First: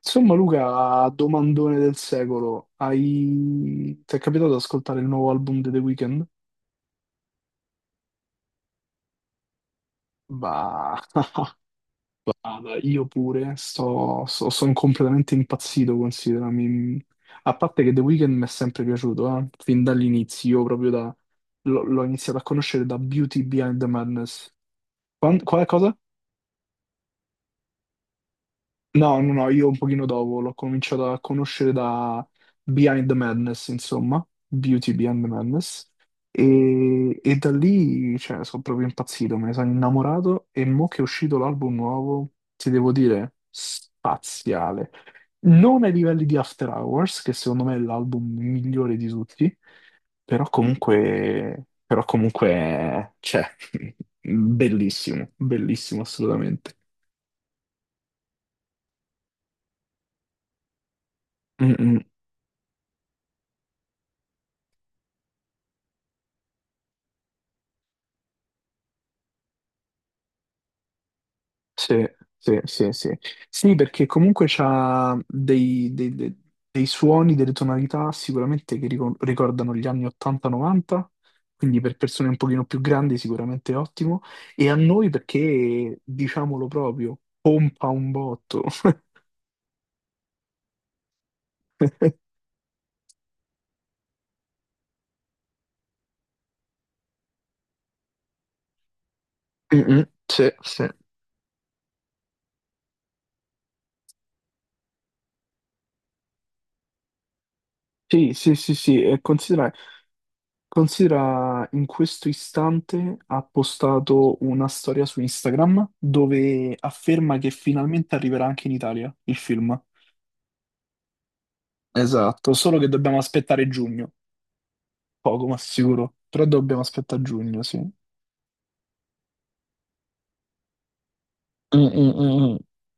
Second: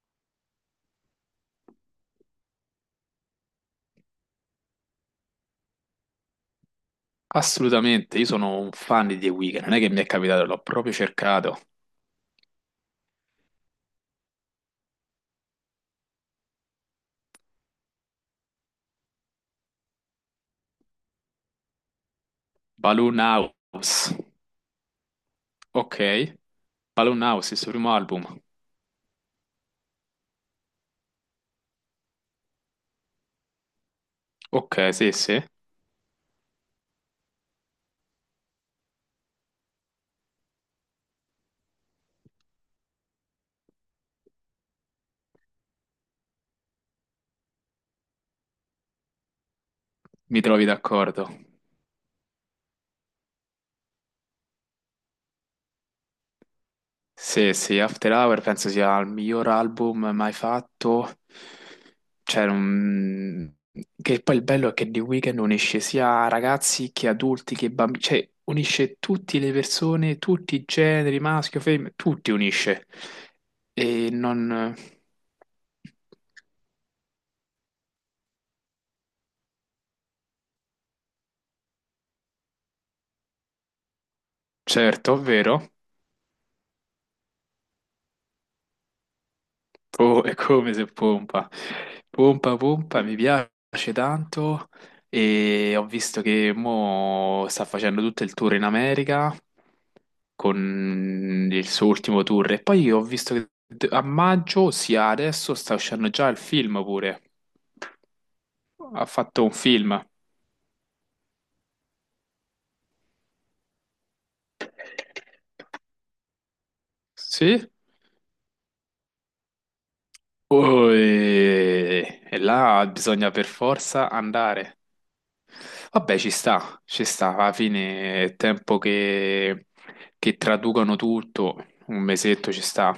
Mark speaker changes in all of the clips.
Speaker 1: Insomma, Luca, domandone del secolo, ti è capitato di ascoltare il nuovo album di The Weeknd?
Speaker 2: Assolutamente, io sono un fan di The Weeknd, non è che mi è capitato, l'ho proprio
Speaker 1: Bah,
Speaker 2: cercato.
Speaker 1: guarda, io pure, sono completamente impazzito, considera. A parte che The Weeknd mi è sempre piaciuto, fin dall'inizio, l'ho iniziato a conoscere da
Speaker 2: Balloon
Speaker 1: Beauty Behind the
Speaker 2: House,
Speaker 1: Madness. Quale cosa?
Speaker 2: ok. Balloon House, il suo primo album.
Speaker 1: No, no, no, io un pochino dopo l'ho cominciato a conoscere da Behind the Madness, insomma,
Speaker 2: Ok,
Speaker 1: Beauty
Speaker 2: sì,
Speaker 1: Behind the
Speaker 2: sì,
Speaker 1: Madness, e da lì, cioè, sono proprio impazzito, me ne sono innamorato e mo che è uscito l'album nuovo, ti devo dire, spaziale. Non ai livelli di After Hours, che secondo me è l'album migliore di tutti,
Speaker 2: mi
Speaker 1: però
Speaker 2: trovi d'accordo.
Speaker 1: comunque, bellissimo, bellissimo assolutamente.
Speaker 2: Sì, sì, After Hour penso sia il miglior album mai fatto.
Speaker 1: Mm, mm.
Speaker 2: Cioè, che poi il bello è che The Weeknd unisce sia ragazzi che adulti che bambini, cioè unisce tutte le persone, tutti i generi, maschio, femmina,
Speaker 1: Sì,
Speaker 2: tutti
Speaker 1: sì,
Speaker 2: unisce.
Speaker 1: sì, sì. Sì, perché
Speaker 2: E
Speaker 1: comunque
Speaker 2: non.
Speaker 1: c'ha dei, dei- dei- dei suoni, delle tonalità sicuramente che ricordano gli anni 80-90, quindi per persone un pochino più grandi sicuramente è ottimo, e a noi
Speaker 2: Certo, vero?
Speaker 1: perché, diciamolo proprio, pompa un botto.
Speaker 2: Oh, è come se pompa. Pompa, pompa, mi piace tanto e ho visto che mo sta facendo tutto il tour in America
Speaker 1: Mm, mm. Sì, sì.
Speaker 2: con il suo ultimo tour e poi ho visto che a maggio, ossia adesso, sta uscendo già il film pure.
Speaker 1: Sì, sì, sì, sì,
Speaker 2: Ha
Speaker 1: e
Speaker 2: fatto un
Speaker 1: considera
Speaker 2: film.
Speaker 1: considera, in questo istante ha postato una storia su Instagram dove afferma che
Speaker 2: Sì?
Speaker 1: finalmente arriverà anche in Italia il film.
Speaker 2: Oh, e
Speaker 1: Esatto, solo
Speaker 2: là
Speaker 1: che dobbiamo
Speaker 2: bisogna per
Speaker 1: aspettare
Speaker 2: forza
Speaker 1: giugno,
Speaker 2: andare.
Speaker 1: poco ma sicuro,
Speaker 2: Vabbè,
Speaker 1: però dobbiamo
Speaker 2: ci
Speaker 1: aspettare
Speaker 2: sta, alla
Speaker 1: giugno, sì. Mm,
Speaker 2: fine è tempo che traducano tutto,
Speaker 1: mm,
Speaker 2: un
Speaker 1: mm,
Speaker 2: mesetto
Speaker 1: mm.
Speaker 2: ci sta.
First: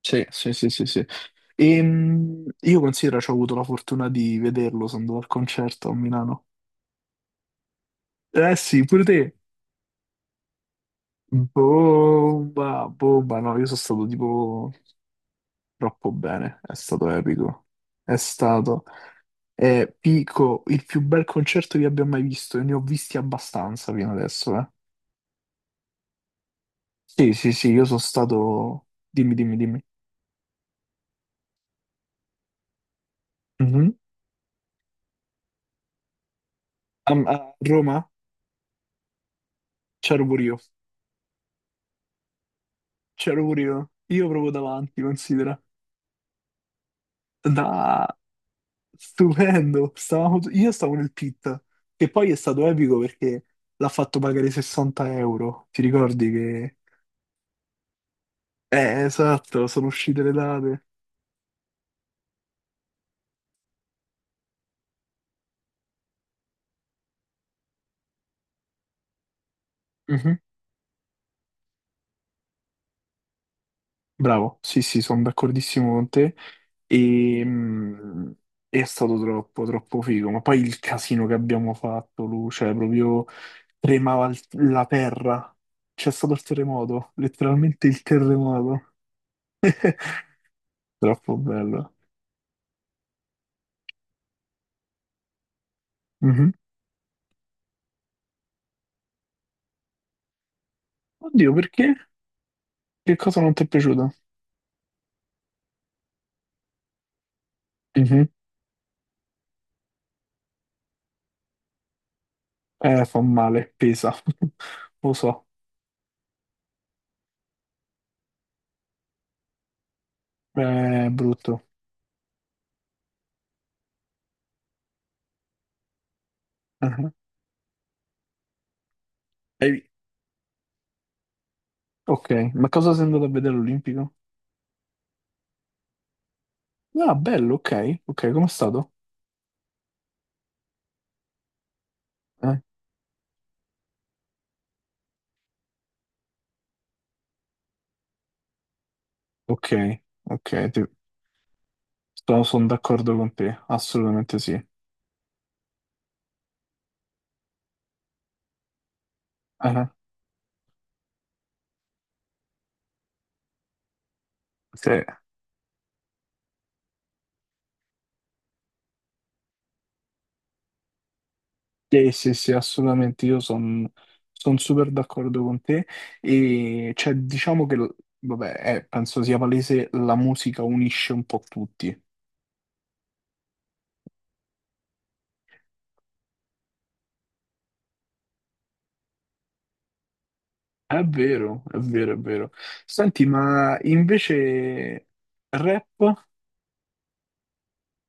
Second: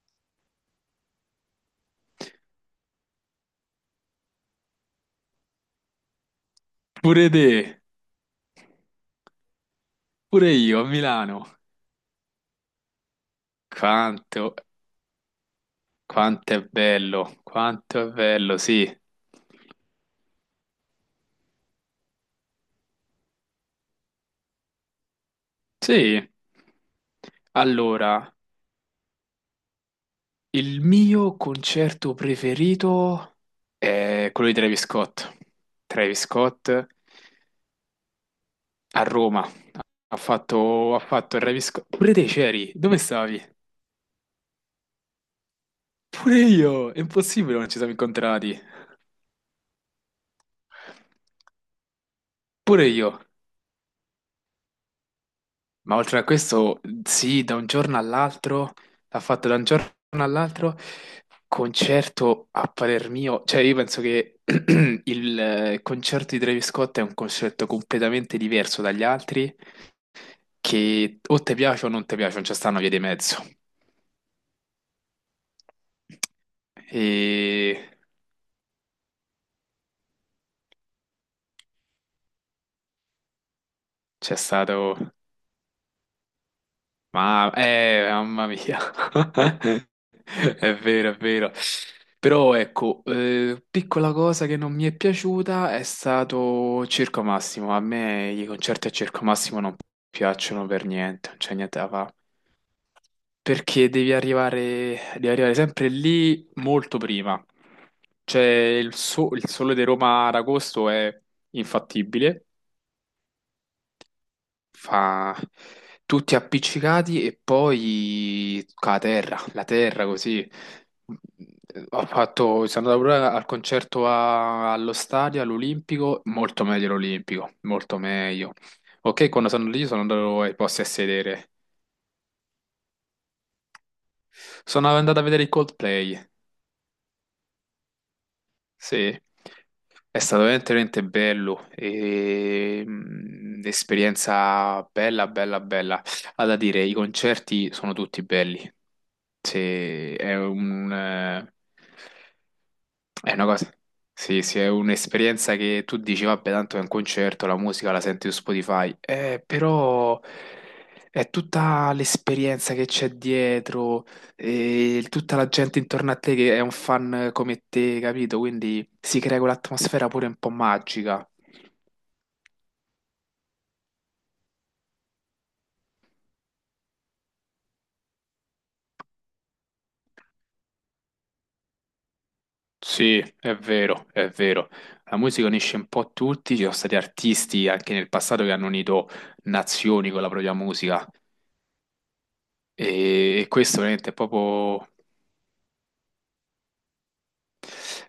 Speaker 1: Sì, sì, sì, sì, sì. Io considero, ci ho avuto la fortuna di vederlo, sono andato al concerto a Milano.
Speaker 2: Pure te,
Speaker 1: Eh sì, pure te.
Speaker 2: pure io a Milano.
Speaker 1: Bomba, bomba, no, io sono stato
Speaker 2: Quanto,
Speaker 1: tipo troppo
Speaker 2: quanto
Speaker 1: bene,
Speaker 2: è
Speaker 1: è stato
Speaker 2: bello,
Speaker 1: epico.
Speaker 2: quanto è
Speaker 1: È
Speaker 2: bello,
Speaker 1: stato,
Speaker 2: sì.
Speaker 1: pico, il più bel concerto che abbia mai visto e ne ho visti abbastanza fino adesso, eh.
Speaker 2: Sì,
Speaker 1: Sì, sì, sì, io sono
Speaker 2: allora,
Speaker 1: stato... Dimmi, dimmi, dimmi.
Speaker 2: il mio concerto preferito
Speaker 1: Mhm.
Speaker 2: è quello di Travis Scott. Travis Scott a
Speaker 1: A Roma
Speaker 2: Roma. Ha
Speaker 1: c'ero pure io,
Speaker 2: fatto, ha fatto il Travis Scott. Pure te c'eri? Dove stavi?
Speaker 1: c'ero pure io. Io proprio davanti, considera.
Speaker 2: Pure io! È impossibile non ci siamo
Speaker 1: Da...
Speaker 2: incontrati.
Speaker 1: Stupendo. Stavamo... Io stavo nel pit, che poi è stato
Speaker 2: Pure
Speaker 1: epico
Speaker 2: io.
Speaker 1: perché l'ha fatto pagare 60 euro. Ti
Speaker 2: Ma oltre a
Speaker 1: ricordi che...
Speaker 2: questo, sì, da un giorno all'altro, ha fatto da un
Speaker 1: Esatto, sono
Speaker 2: giorno
Speaker 1: uscite le
Speaker 2: all'altro
Speaker 1: date.
Speaker 2: concerto a parer mio. Cioè, io penso che il concerto di Travis Scott è un concerto completamente diverso dagli altri, che o ti piace o non ti piace, non c'è sta una via di mezzo.
Speaker 1: Bravo, sì, sì, sono d'accordissimo con te
Speaker 2: E
Speaker 1: e è stato troppo, troppo figo, ma poi il casino che abbiamo fatto, Lu, cioè proprio tremava
Speaker 2: c'è
Speaker 1: il- la
Speaker 2: stato.
Speaker 1: terra, c'è stato il terremoto,
Speaker 2: Ma,
Speaker 1: letteralmente il
Speaker 2: mamma mia,
Speaker 1: terremoto,
Speaker 2: è vero, è
Speaker 1: troppo
Speaker 2: vero.
Speaker 1: bello.
Speaker 2: Però ecco, piccola cosa che non mi è piaciuta è
Speaker 1: Mhm.
Speaker 2: stato Circo Massimo. A me i concerti a Circo Massimo non piacciono per niente, non
Speaker 1: Oddio,
Speaker 2: c'è niente da
Speaker 1: perché?
Speaker 2: fare.
Speaker 1: Che cosa non ti è
Speaker 2: Perché devi
Speaker 1: piaciuto?
Speaker 2: arrivare, devi arrivare sempre lì molto prima.
Speaker 1: Mhm.
Speaker 2: Cioè, il sole di Roma ad agosto è infattibile.
Speaker 1: Fa male, pesa, lo
Speaker 2: Fa
Speaker 1: so,
Speaker 2: tutti appiccicati e poi con la terra così.
Speaker 1: è brutto.
Speaker 2: Sono andato pure al concerto allo stadio, all'Olimpico, molto meglio
Speaker 1: Mhm.
Speaker 2: l'Olimpico, molto meglio. Ok, quando sono
Speaker 1: Hai-
Speaker 2: lì sono andato ai posti a sedere.
Speaker 1: Ok, ma cosa sei andato a vedere all'Olimpico?
Speaker 2: Sono andato a vedere i Coldplay.
Speaker 1: Ah, bello, ok, ok, com'è stato?
Speaker 2: Sì, è stato veramente, veramente bello,
Speaker 1: Eh,
Speaker 2: e, esperienza bella, bella, bella. Ha da dire, i concerti sono tutti belli.
Speaker 1: Ok,
Speaker 2: Se è
Speaker 1: ok, ti-
Speaker 2: un, eh,
Speaker 1: sono d'accordo con
Speaker 2: è una
Speaker 1: te,
Speaker 2: cosa,
Speaker 1: assolutamente
Speaker 2: sì,
Speaker 1: sì.
Speaker 2: sì, è un'esperienza che tu dici, vabbè, tanto è un concerto, la musica la senti su Spotify,
Speaker 1: Eh,
Speaker 2: però è tutta l'esperienza che c'è dietro,
Speaker 1: sì,
Speaker 2: e tutta la gente intorno a te che è un fan come te, capito? Quindi si crea quell'atmosfera pure un po' magica.
Speaker 1: sì, sì, sì, assolutamente, io sono super d'accordo con te. E cioè, diciamo che, vabbè, penso sia palese, la musica unisce un po' tutti.
Speaker 2: Sì, è vero, è vero. La musica unisce un po' tutti, ci sono stati artisti anche nel passato che hanno unito nazioni con la propria
Speaker 1: È
Speaker 2: musica
Speaker 1: vero, è vero, è vero. Senti,
Speaker 2: e
Speaker 1: ma
Speaker 2: questo veramente è proprio.
Speaker 1: invece rap?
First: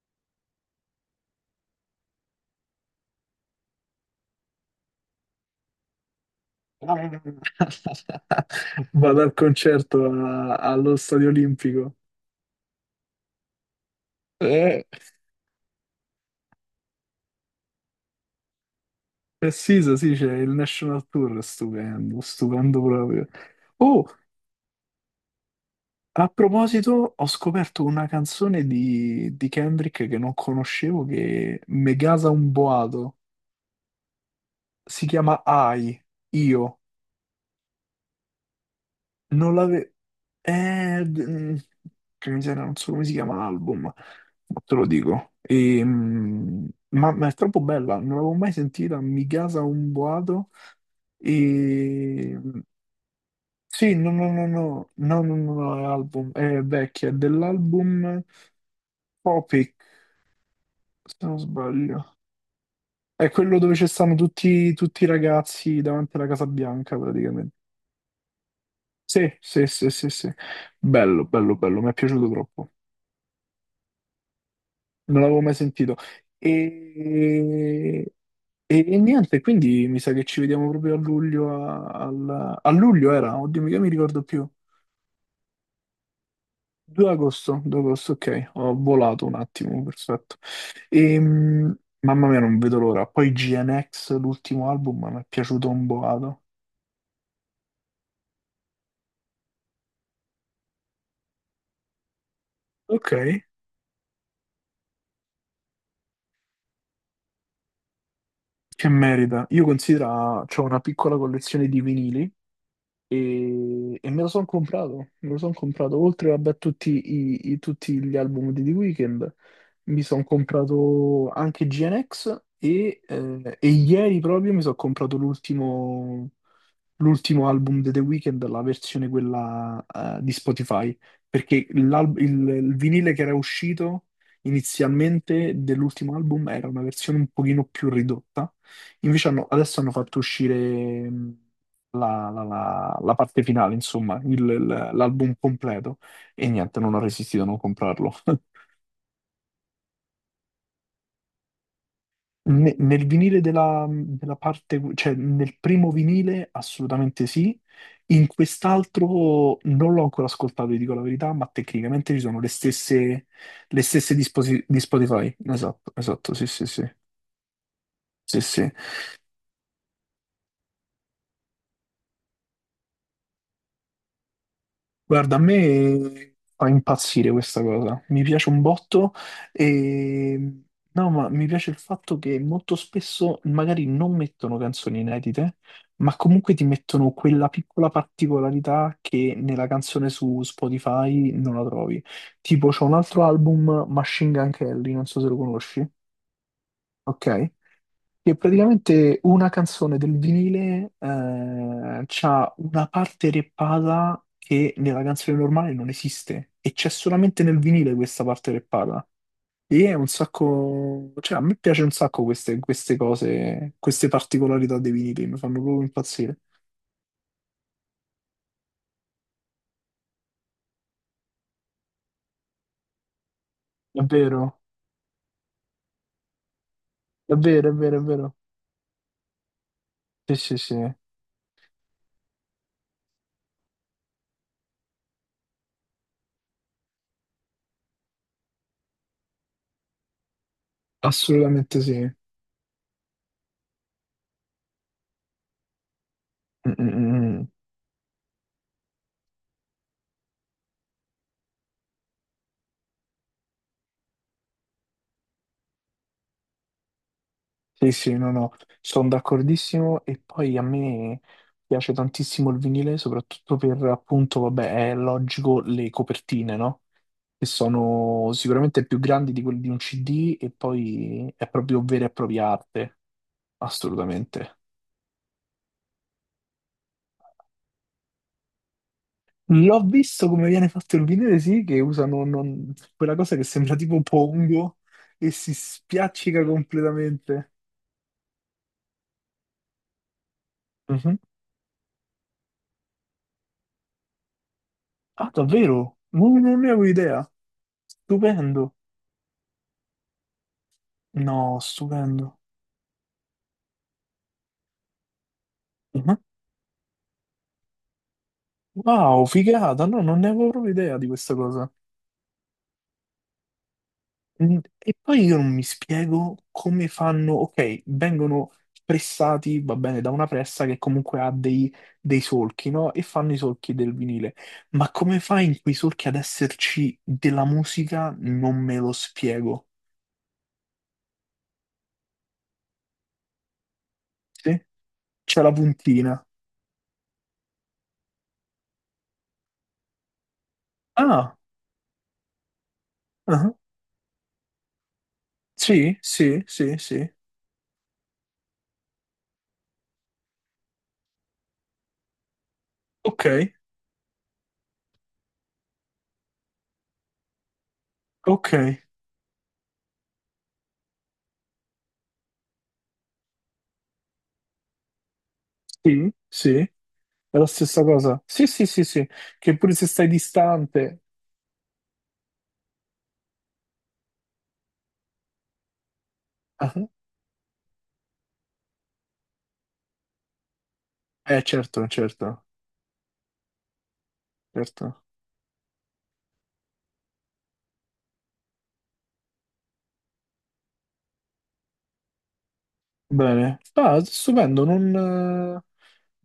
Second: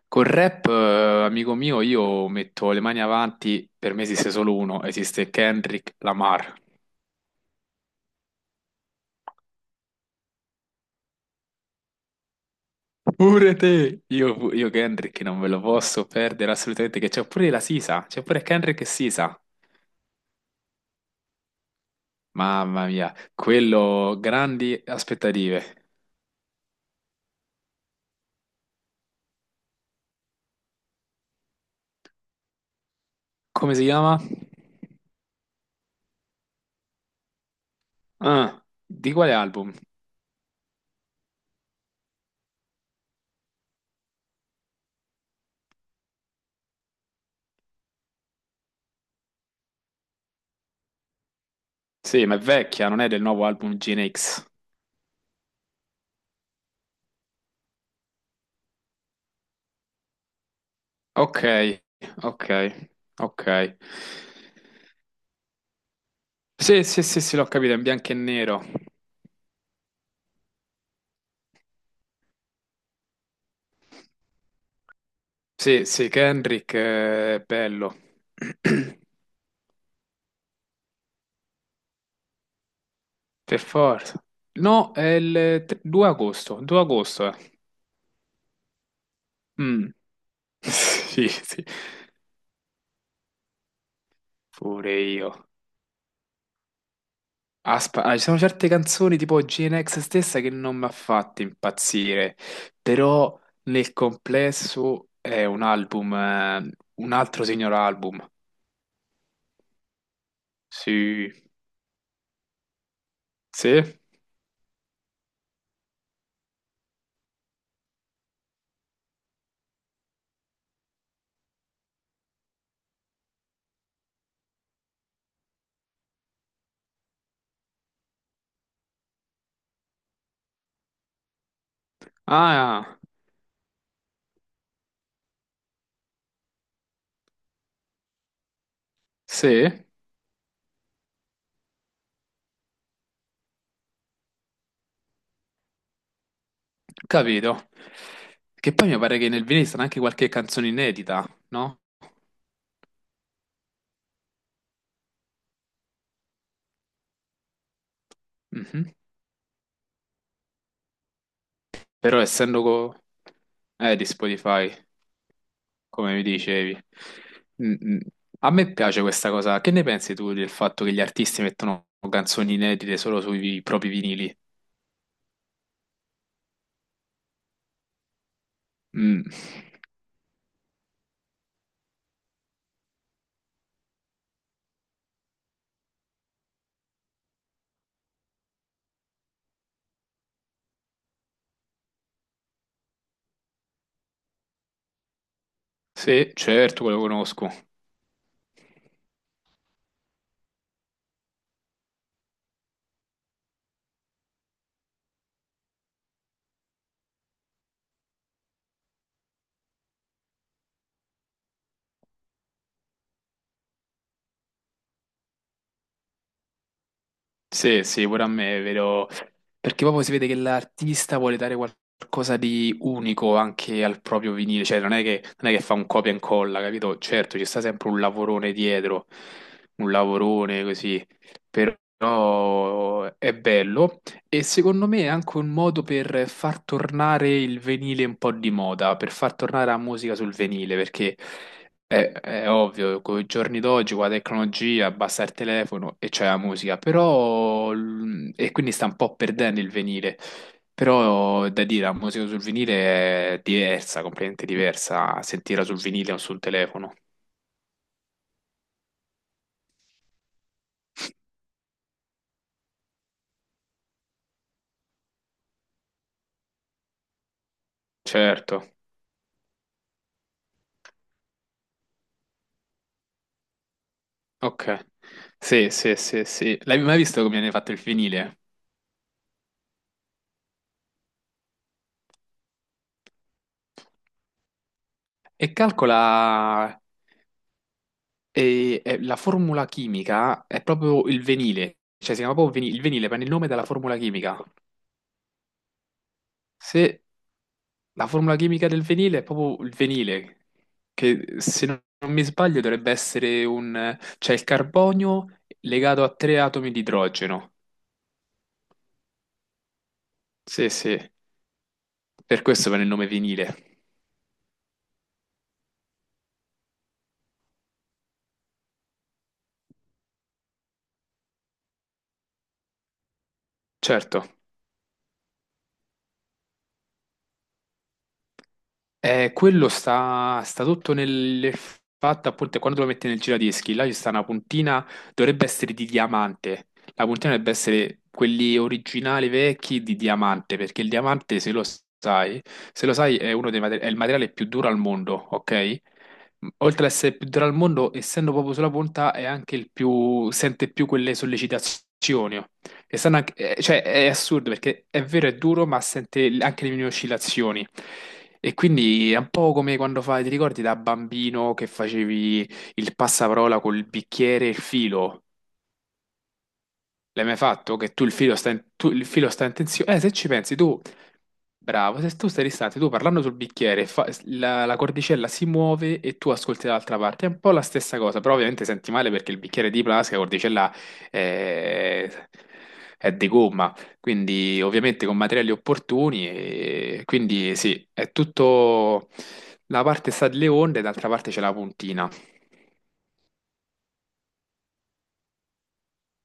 Speaker 2: Col rap, amico mio, io metto le mani avanti, per me esiste solo uno, esiste Kendrick Lamar.
Speaker 1: Vado al concerto allo Stadio Olimpico.
Speaker 2: Pure te! Io
Speaker 1: Eh,
Speaker 2: Kendrick non me lo posso perdere assolutamente, che c'è pure la Sisa, c'è pure Kendrick e Sisa.
Speaker 1: Precisa, sì, so, sì, c'è il National Tour, stupendo, stupendo
Speaker 2: Mamma mia,
Speaker 1: proprio. Oh,
Speaker 2: quello grandi aspettative.
Speaker 1: a proposito, ho scoperto una canzone di Kendrick che non conoscevo, che me gasa un boato.
Speaker 2: Come si chiama?
Speaker 1: Si chiama I, Io.
Speaker 2: Ah, di quale
Speaker 1: Non
Speaker 2: album?
Speaker 1: l'avevo... Eh, d- mm, che miseria, non so come si chiama l'album, ma te lo dico. E, ma è troppo bella, non l'avevo mai sentita, mi gasa un boato.
Speaker 2: Sì, ma
Speaker 1: E
Speaker 2: è vecchia, non è del nuovo album
Speaker 1: Sì,
Speaker 2: Gen
Speaker 1: no, no, no,
Speaker 2: X.
Speaker 1: no, no, no, no, no, è album, è vecchia, è dell'album Topic, se non
Speaker 2: Ok,
Speaker 1: sbaglio.
Speaker 2: ok,
Speaker 1: È
Speaker 2: ok.
Speaker 1: quello dove ci stanno tutti, tutti i ragazzi davanti alla Casa
Speaker 2: Sì,
Speaker 1: Bianca,
Speaker 2: sì, sì, sì, l'ho
Speaker 1: praticamente.
Speaker 2: capito, è in bianco e nero.
Speaker 1: Sì, sì, sì, sì, sì. Bello, bello, bello, mi è piaciuto troppo. Non l'avevo mai
Speaker 2: Sì,
Speaker 1: sentito.
Speaker 2: sì, Kendrick, è bello.
Speaker 1: E, niente, quindi mi sa che ci vediamo proprio a luglio, a luglio era,
Speaker 2: Per
Speaker 1: oddio, mica mi
Speaker 2: forza.
Speaker 1: ricordo più.
Speaker 2: No, è il 2 agosto, 2
Speaker 1: 2
Speaker 2: agosto.
Speaker 1: agosto, 2 agosto, ok, ho volato un attimo,
Speaker 2: Mm.
Speaker 1: perfetto.
Speaker 2: Sì, sì,
Speaker 1: Mamma mia, non vedo l'ora. Poi GNX, l'ultimo
Speaker 2: pure
Speaker 1: album, mi è
Speaker 2: io.
Speaker 1: piaciuto un boato.
Speaker 2: Ci sono certe canzoni tipo GNX stessa che non mi ha fatto impazzire,
Speaker 1: Ok,
Speaker 2: però nel complesso è un album, un altro signor album.
Speaker 1: che merita. Io considero, c'ho una piccola
Speaker 2: Sì,
Speaker 1: collezione di vinili
Speaker 2: sì.
Speaker 1: e me lo sono comprato, me lo sono comprato, oltre vabbè, a tutti, tutti gli album di The Weeknd, mi sono comprato anche GNX e ieri proprio mi sono comprato l'ultimo album di The Weeknd, la versione quella di Spotify, perché il
Speaker 2: Ah,
Speaker 1: vinile che era uscito inizialmente dell'ultimo album era una versione un pochino più ridotta, invece adesso
Speaker 2: sì,
Speaker 1: hanno fatto uscire la parte finale, insomma, l'album completo, e niente, non ho resistito a non
Speaker 2: capito.
Speaker 1: comprarlo.
Speaker 2: Che poi mi pare che nel vinile sta anche qualche canzone inedita, no?
Speaker 1: Nel vinile della parte, cioè nel primo vinile assolutamente sì, in
Speaker 2: Mhm.
Speaker 1: quest'altro non l'ho ancora ascoltato, vi dico la verità, ma tecnicamente ci
Speaker 2: Però
Speaker 1: sono
Speaker 2: essendo
Speaker 1: le
Speaker 2: di
Speaker 1: stesse di,
Speaker 2: Spotify,
Speaker 1: di Spotify. Esatto,
Speaker 2: come mi
Speaker 1: esatto, sì, sì,
Speaker 2: dicevi,
Speaker 1: sì,
Speaker 2: mm, mm,
Speaker 1: sì,
Speaker 2: a
Speaker 1: sì.
Speaker 2: me piace questa cosa. Che ne pensi tu del fatto che gli artisti mettono canzoni inedite solo sui propri vinili?
Speaker 1: Guarda, a me fa impazzire questa cosa, mi piace un botto
Speaker 2: Mm.
Speaker 1: e no, ma mi piace il fatto che molto spesso magari non mettono canzoni inedite, ma comunque ti mettono quella piccola particolarità che nella canzone su Spotify non la trovi. Tipo, c'è un altro album, Machine Gun Kelly, non so se lo conosci,
Speaker 2: Sì, certo, quello conosco.
Speaker 1: ok? Che praticamente una canzone del vinile c'ha una parte reppata che nella canzone normale non esiste e c'è solamente nel vinile questa parte reppata. E è un sacco, cioè a me piace un sacco queste, queste cose, queste particolarità dei vinili, mi fanno proprio impazzire.
Speaker 2: Sì, sì, pure a me è vero, perché proprio si vede che l'artista vuole dare qualcosa di unico anche
Speaker 1: È
Speaker 2: al proprio
Speaker 1: vero,
Speaker 2: vinile, cioè non è che fa un copia e incolla, capito?
Speaker 1: è
Speaker 2: Certo, ci sta
Speaker 1: vero, è
Speaker 2: sempre
Speaker 1: vero,
Speaker 2: un
Speaker 1: è vero.
Speaker 2: lavorone dietro, un
Speaker 1: Sì, sì,
Speaker 2: lavorone
Speaker 1: sì,
Speaker 2: così, però è bello. E secondo me è anche un modo per far tornare il venile un po' di moda, per far tornare la musica sul venile, perché
Speaker 1: assolutamente
Speaker 2: è,
Speaker 1: sì.
Speaker 2: è ovvio, con i giorni d'oggi, con la tecnologia, basta il telefono e c'è la
Speaker 1: Mm,
Speaker 2: musica,
Speaker 1: mm, mm, mm.
Speaker 2: però e quindi sta un po' perdendo il venile. Però è da dire, la musica sul vinile è diversa, completamente diversa, sentirla sul vinile o sul telefono.
Speaker 1: Sì, sì, no, no, sono d'accordissimo e poi a me piace tantissimo il vinile, soprattutto per appunto, vabbè, è logico le copertine, no? Che sono
Speaker 2: Certo,
Speaker 1: sicuramente più grandi di quelle di un CD e poi è proprio vera e propria arte, assolutamente.
Speaker 2: ok. Sì, sì, sì, sì. L'hai mai visto come viene fatto il vinile?
Speaker 1: L'ho visto come viene fatto il vinile, sì, che usano non- quella cosa che sembra tipo pongo e
Speaker 2: E
Speaker 1: si
Speaker 2: calcola.
Speaker 1: spiaccica completamente.
Speaker 2: E, la formula chimica è proprio
Speaker 1: Mhm.
Speaker 2: il venile, cioè si chiama proprio il venile, prende il nome dalla formula chimica.
Speaker 1: Ah, davvero? Non ne avevo
Speaker 2: Se
Speaker 1: idea.
Speaker 2: la formula chimica
Speaker 1: Stupendo.
Speaker 2: del venile è proprio il venile, che
Speaker 1: No,
Speaker 2: se non mi
Speaker 1: stupendo.
Speaker 2: sbaglio dovrebbe essere cioè il carbonio legato
Speaker 1: Mhm.
Speaker 2: a tre atomi di idrogeno.
Speaker 1: Wow, figata, no, non ne avevo
Speaker 2: Sì,
Speaker 1: proprio idea
Speaker 2: sì,
Speaker 1: di questa cosa.
Speaker 2: per questo prende il nome venile.
Speaker 1: Mm. E poi io non mi spiego come fanno, ok, vengono pressati, va bene, da una pressa che comunque dei solchi, no? E fanno i solchi del
Speaker 2: Certo.
Speaker 1: vinile. Ma come fa in quei solchi ad esserci della musica? Non me lo spiego.
Speaker 2: Quello sta tutto nel fatto, appunto, quando lo metti nel giradischi, là ci sta una
Speaker 1: Sì?
Speaker 2: puntina,
Speaker 1: C'è
Speaker 2: dovrebbe
Speaker 1: la
Speaker 2: essere di
Speaker 1: puntina.
Speaker 2: diamante. La puntina dovrebbe essere quelli originali vecchi di diamante, perché il
Speaker 1: Ah,
Speaker 2: diamante, sai, se lo sai, è uno
Speaker 1: ah,
Speaker 2: dei materi- è il materiale più duro al mondo, ok?
Speaker 1: sì, sì, sì,
Speaker 2: Oltre ad
Speaker 1: sì.
Speaker 2: essere il più duro al mondo, essendo proprio sulla punta, è anche sente più quelle sollecitazioni. Che stanno
Speaker 1: Ok,
Speaker 2: cioè, è assurdo perché è vero, è duro, ma sente anche le mie oscillazioni.
Speaker 1: ok,
Speaker 2: E quindi è un po' come quando fai, ti ricordi da bambino che facevi il passaparola col bicchiere e il filo?
Speaker 1: sì, sì.
Speaker 2: L'hai mai
Speaker 1: È la
Speaker 2: fatto?
Speaker 1: stessa
Speaker 2: Che tu il
Speaker 1: cosa.
Speaker 2: filo
Speaker 1: Sì,
Speaker 2: sta in,
Speaker 1: sì, sì,
Speaker 2: tu, il
Speaker 1: sì,
Speaker 2: filo sta in
Speaker 1: che pure se
Speaker 2: tensione?
Speaker 1: stai
Speaker 2: Se ci pensi tu,
Speaker 1: distante.
Speaker 2: bravo, se tu stai distante, tu parlando sul bicchiere, la cordicella si muove e tu ascolti
Speaker 1: Ah,
Speaker 2: dall'altra parte. È un po' la stessa cosa, però ovviamente senti male perché il bicchiere è di plastica, la cordicella
Speaker 1: eh, certo,
Speaker 2: è,
Speaker 1: certo,
Speaker 2: è di gomma, quindi
Speaker 1: certo.
Speaker 2: ovviamente con materiali opportuni. E quindi sì, è tutto. La parte sta delle onde, e d'altra parte c'è la puntina.
Speaker 1: Bene. Ah, stupendo, eh,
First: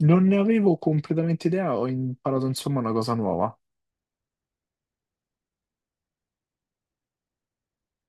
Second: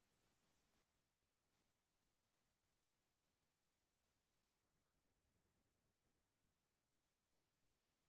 Speaker 1: non ne avevo completamente idea, ho imparato insomma una cosa nuova.